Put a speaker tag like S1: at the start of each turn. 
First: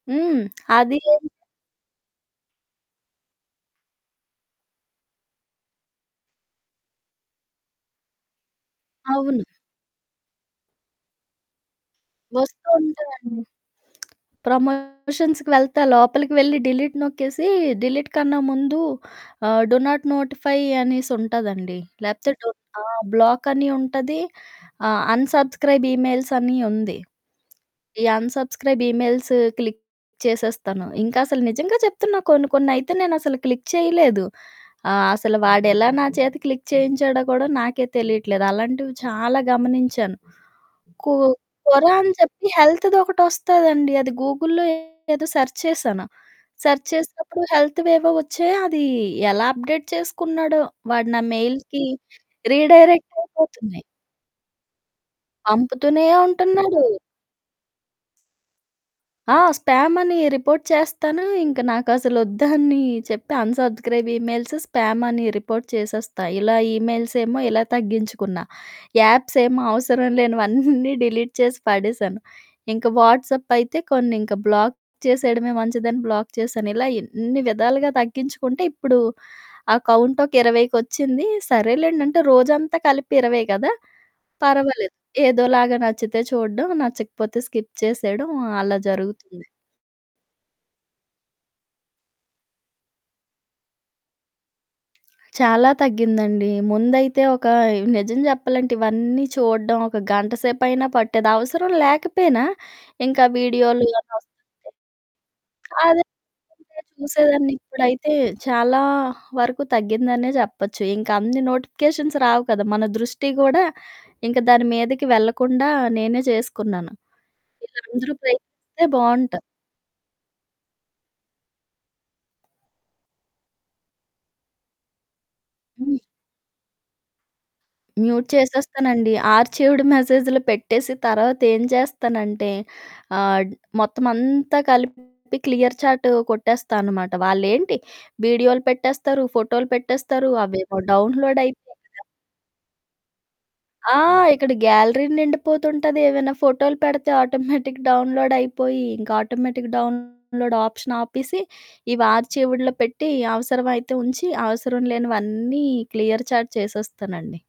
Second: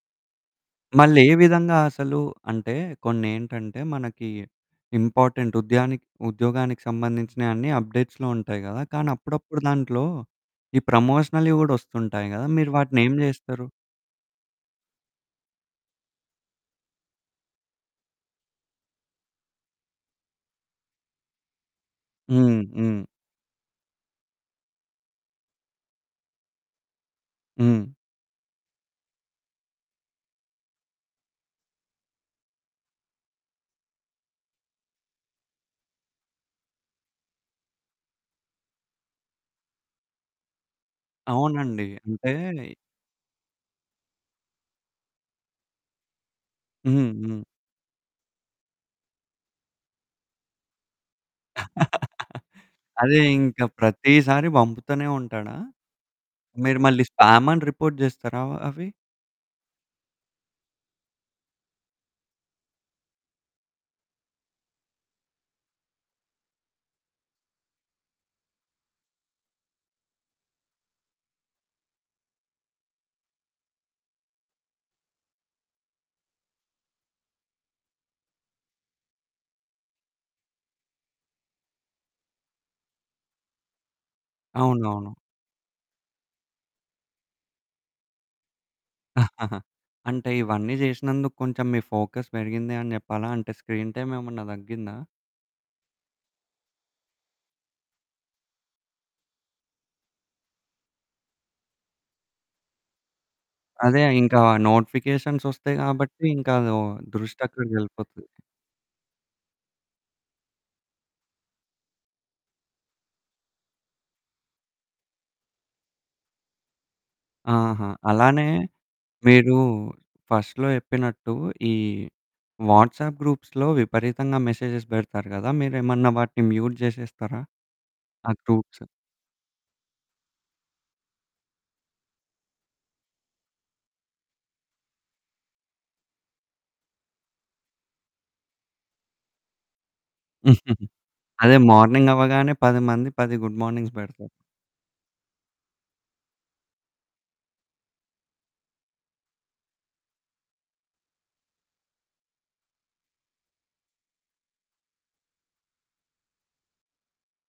S1: హ్మ్. అదీ మ్
S2: మళ్ళేవిధంగా అసలూ అంటే, కొన్నేంటంటే, మనకీ ఇంపార్టెంట్ ఉద్యానికి ఉద్యోగానికి సంబంధించినయన్నీ అప్డేట్స్‌లో ఉంటాయి గదా! కానీ,
S1: అవును.
S2: అప్పుడప్పుడు దాంట్లో ఈ ప్రమోషనల్‌వి గూడా ఒస్తుంటాయి గదా! మీరు వాటినేం
S1: వస్తోంటదండి.
S2: జేస్తరు?
S1: ప్రమోషన్స్‌కి వెళ్తే, లోపలికి వెళ్లి డిలీట్ నొక్కేసీ డిలీట్‌కన్నా ముందు ఆహ్, డు నాట్ నోటిఫై అనేసుంటాదండి. లేపోతే డున్
S2: హ్మ్.
S1: ఆ!
S2: హ్మ్.
S1: బ్లాకని ఉంటది. ఆ! అన్‌సబ్‌స్క్రై‌బ్ ఇమెయిల్సని ఉంది.
S2: హ్మ్.
S1: ఈ అన్‌సబ్‌స్క్రై‌బ్ ఈమెయిల్స్ క్లిక్ చేసేస్తాను. ఇంకసలు నిజంగా చెప్తున్నా, కొన్ని కొన్నయితే నేనసలు క్లిక్ చేయలేదు. ఆహ్, అసలు వాడెలా నా చేత క్లిక్ చేయించాడో గూడా నాకే తెలీట్లేదు. అలాంటివి చాలా గమనించాను. కు
S2: అవునండీ.
S1: కొరా అని చెప్పి
S2: అంటేయ్
S1: హెల్త్‌దొకటొస్తాదండి అది గూగుల్‌లో ఏదో సర్చ్ చేశాను, సర్చ్
S2: హ్మ్. హ్మ్.
S1: చేసినప్పుడు హెల్త్‌వేవో ఒచ్చాయి, అదీ ఎలా అప్డేట్ చేసుకున్నాడో, వాడు నా మెయిల్‌కి
S2: అదే, ఇంక
S1: రీడైరెక్టయిపోతున్నాయి.
S2: ప్రతీసారి పంపుతనే ఉంటాడా?
S1: పంపుతూనే
S2: మీరు
S1: ఉంటున్నాడు.
S2: మళ్ళీ స్పామని రిపోర్ట్ జేస్తారా ఆహ్, అవి?
S1: ఆ! స్పామనీ రిపోర్ట్ చేస్తాను. ఇంక నాకసలొద్దని చెప్పి అన్‌సబ్‌స్క్రై‌బ్ ఇమెయిల్స్ స్పామని రిపోర్ట్ చేసేస్తా. ఇలా ఈమెయిల్సేమో ఇలా తగ్గించుకున్నా. యాప్సేమో అవసరం లేనివన్నీ డిలీట్ చేసి పడేశాను. ఇంక వాట్సప్పయితే కొన్నింక బ్లాక్ చేసెయడమే మంచిదని బ్లాక్ చేశాను. ఇలా ఎన్ని విధాలుగా తగ్గించుకుంటే, ఇప్పుడూ ఆ కౌంటొక ఇరవైకొచ్చింది. సరేలేండంటే, రోజంతా కలిపి 20 గదా! పర్వాలేదు,
S2: అవునవును.
S1: ఏదోలాగా నచ్చితే చూడడం, నచ్చకపోతే స్కిప్ చేసేయడం అలా జరుగుతుంది.
S2: అంటే, ఇవన్నీ జేసినందుకు కొంచెం మీ ఫోకస్ పెరిగింది అని చెప్పాలా? అంటే, స్క్రీన్ టైమ్ ఏమన్నా తగ్గిందా?
S1: చాలా తగ్గిందండీ. ముందైతే ఒకాయ్ నిజం జెప్పాలంటే, ఇవన్నీ చూడడం ఒక గంట సేపయినా పట్టేది. అవసరం లేకపోయినా ఇంకా వీడియోలు
S2: అదే
S1: అన్ని
S2: ఇంక ఆ నోటిఫికేషన్సొస్తయి
S1: వస్తుంటాయి. అదే
S2: గాబట్టీ, ఇంకా లో
S1: పనిగా చూసేదాన్ని. ఇప్పుడైతే
S2: దృష్టక్కడకెళ్ళిపోద్ది.
S1: చాలా వరకు తగ్గిందనే చెప్పచ్చు. ఇంకన్ని నోటిఫికేషన్స్ రావు కదా! మన దృష్టీ గూడా ఇంక దాని మీదకి వెళ్ళకుండా నేనే చేసుకున్నాను. ఇది
S2: ఆహా!
S1: అందరూ
S2: అలానే
S1: ప్రయత్నిస్తే బావుంటారు.
S2: మీరూ ఫస్ట్‌లో చెప్పినట్టూ, ఈ వాట్సాప్ గ్రూప్స్‌లో విపరీతంగా మెసేజెస్ బెడతారు గదా!
S1: హ్మ్.
S2: మీరేమన్నా వాటిని మ్యూట్ జేసేస్తారా?
S1: మ్యూట్
S2: ఆ గ్రూప్స్.
S1: చేసేస్తానండి. ఆర్చీవ్డ్ మెసేజ్‌లో పెట్టేసి తర్వాతేం చేస్తానంటే, ఆహ్, డ్ మొత్తమంతా కలిపి క్లియర్ చాట్ కొట్టేస్తా అనమాట. వాళ్ళేంటి వీడియోలు పెట్టేస్తారు, ఫోటోలు పెట్టేస్తారు, అవేవో డౌన్లోడ్
S2: అదే
S1: అయిపోతయ
S2: మార్నింగవ్వగానే పది మంది, పది గుడ్
S1: ఆ!
S2: మార్నింగ్స్ బెడతారు.
S1: ఇక్కడ గ్యాలరీ నిండిపోతుంటాది. ఏవైనా ఫోటోలు పెడతే ఆటోమేటిక్ డౌన్లోడయిపోయి, ఇంక ఆటోమేటిక్ డౌన్లోడ్ ఆప్షన్ ఆపిసి, ఇవి ఆర్చీవ్డ్‌లో పెట్టి, అవసరమైతే ఉంచి, అవసరం లేనివన్నీ క్లియర్ చాట్ చేసేస్తానండి.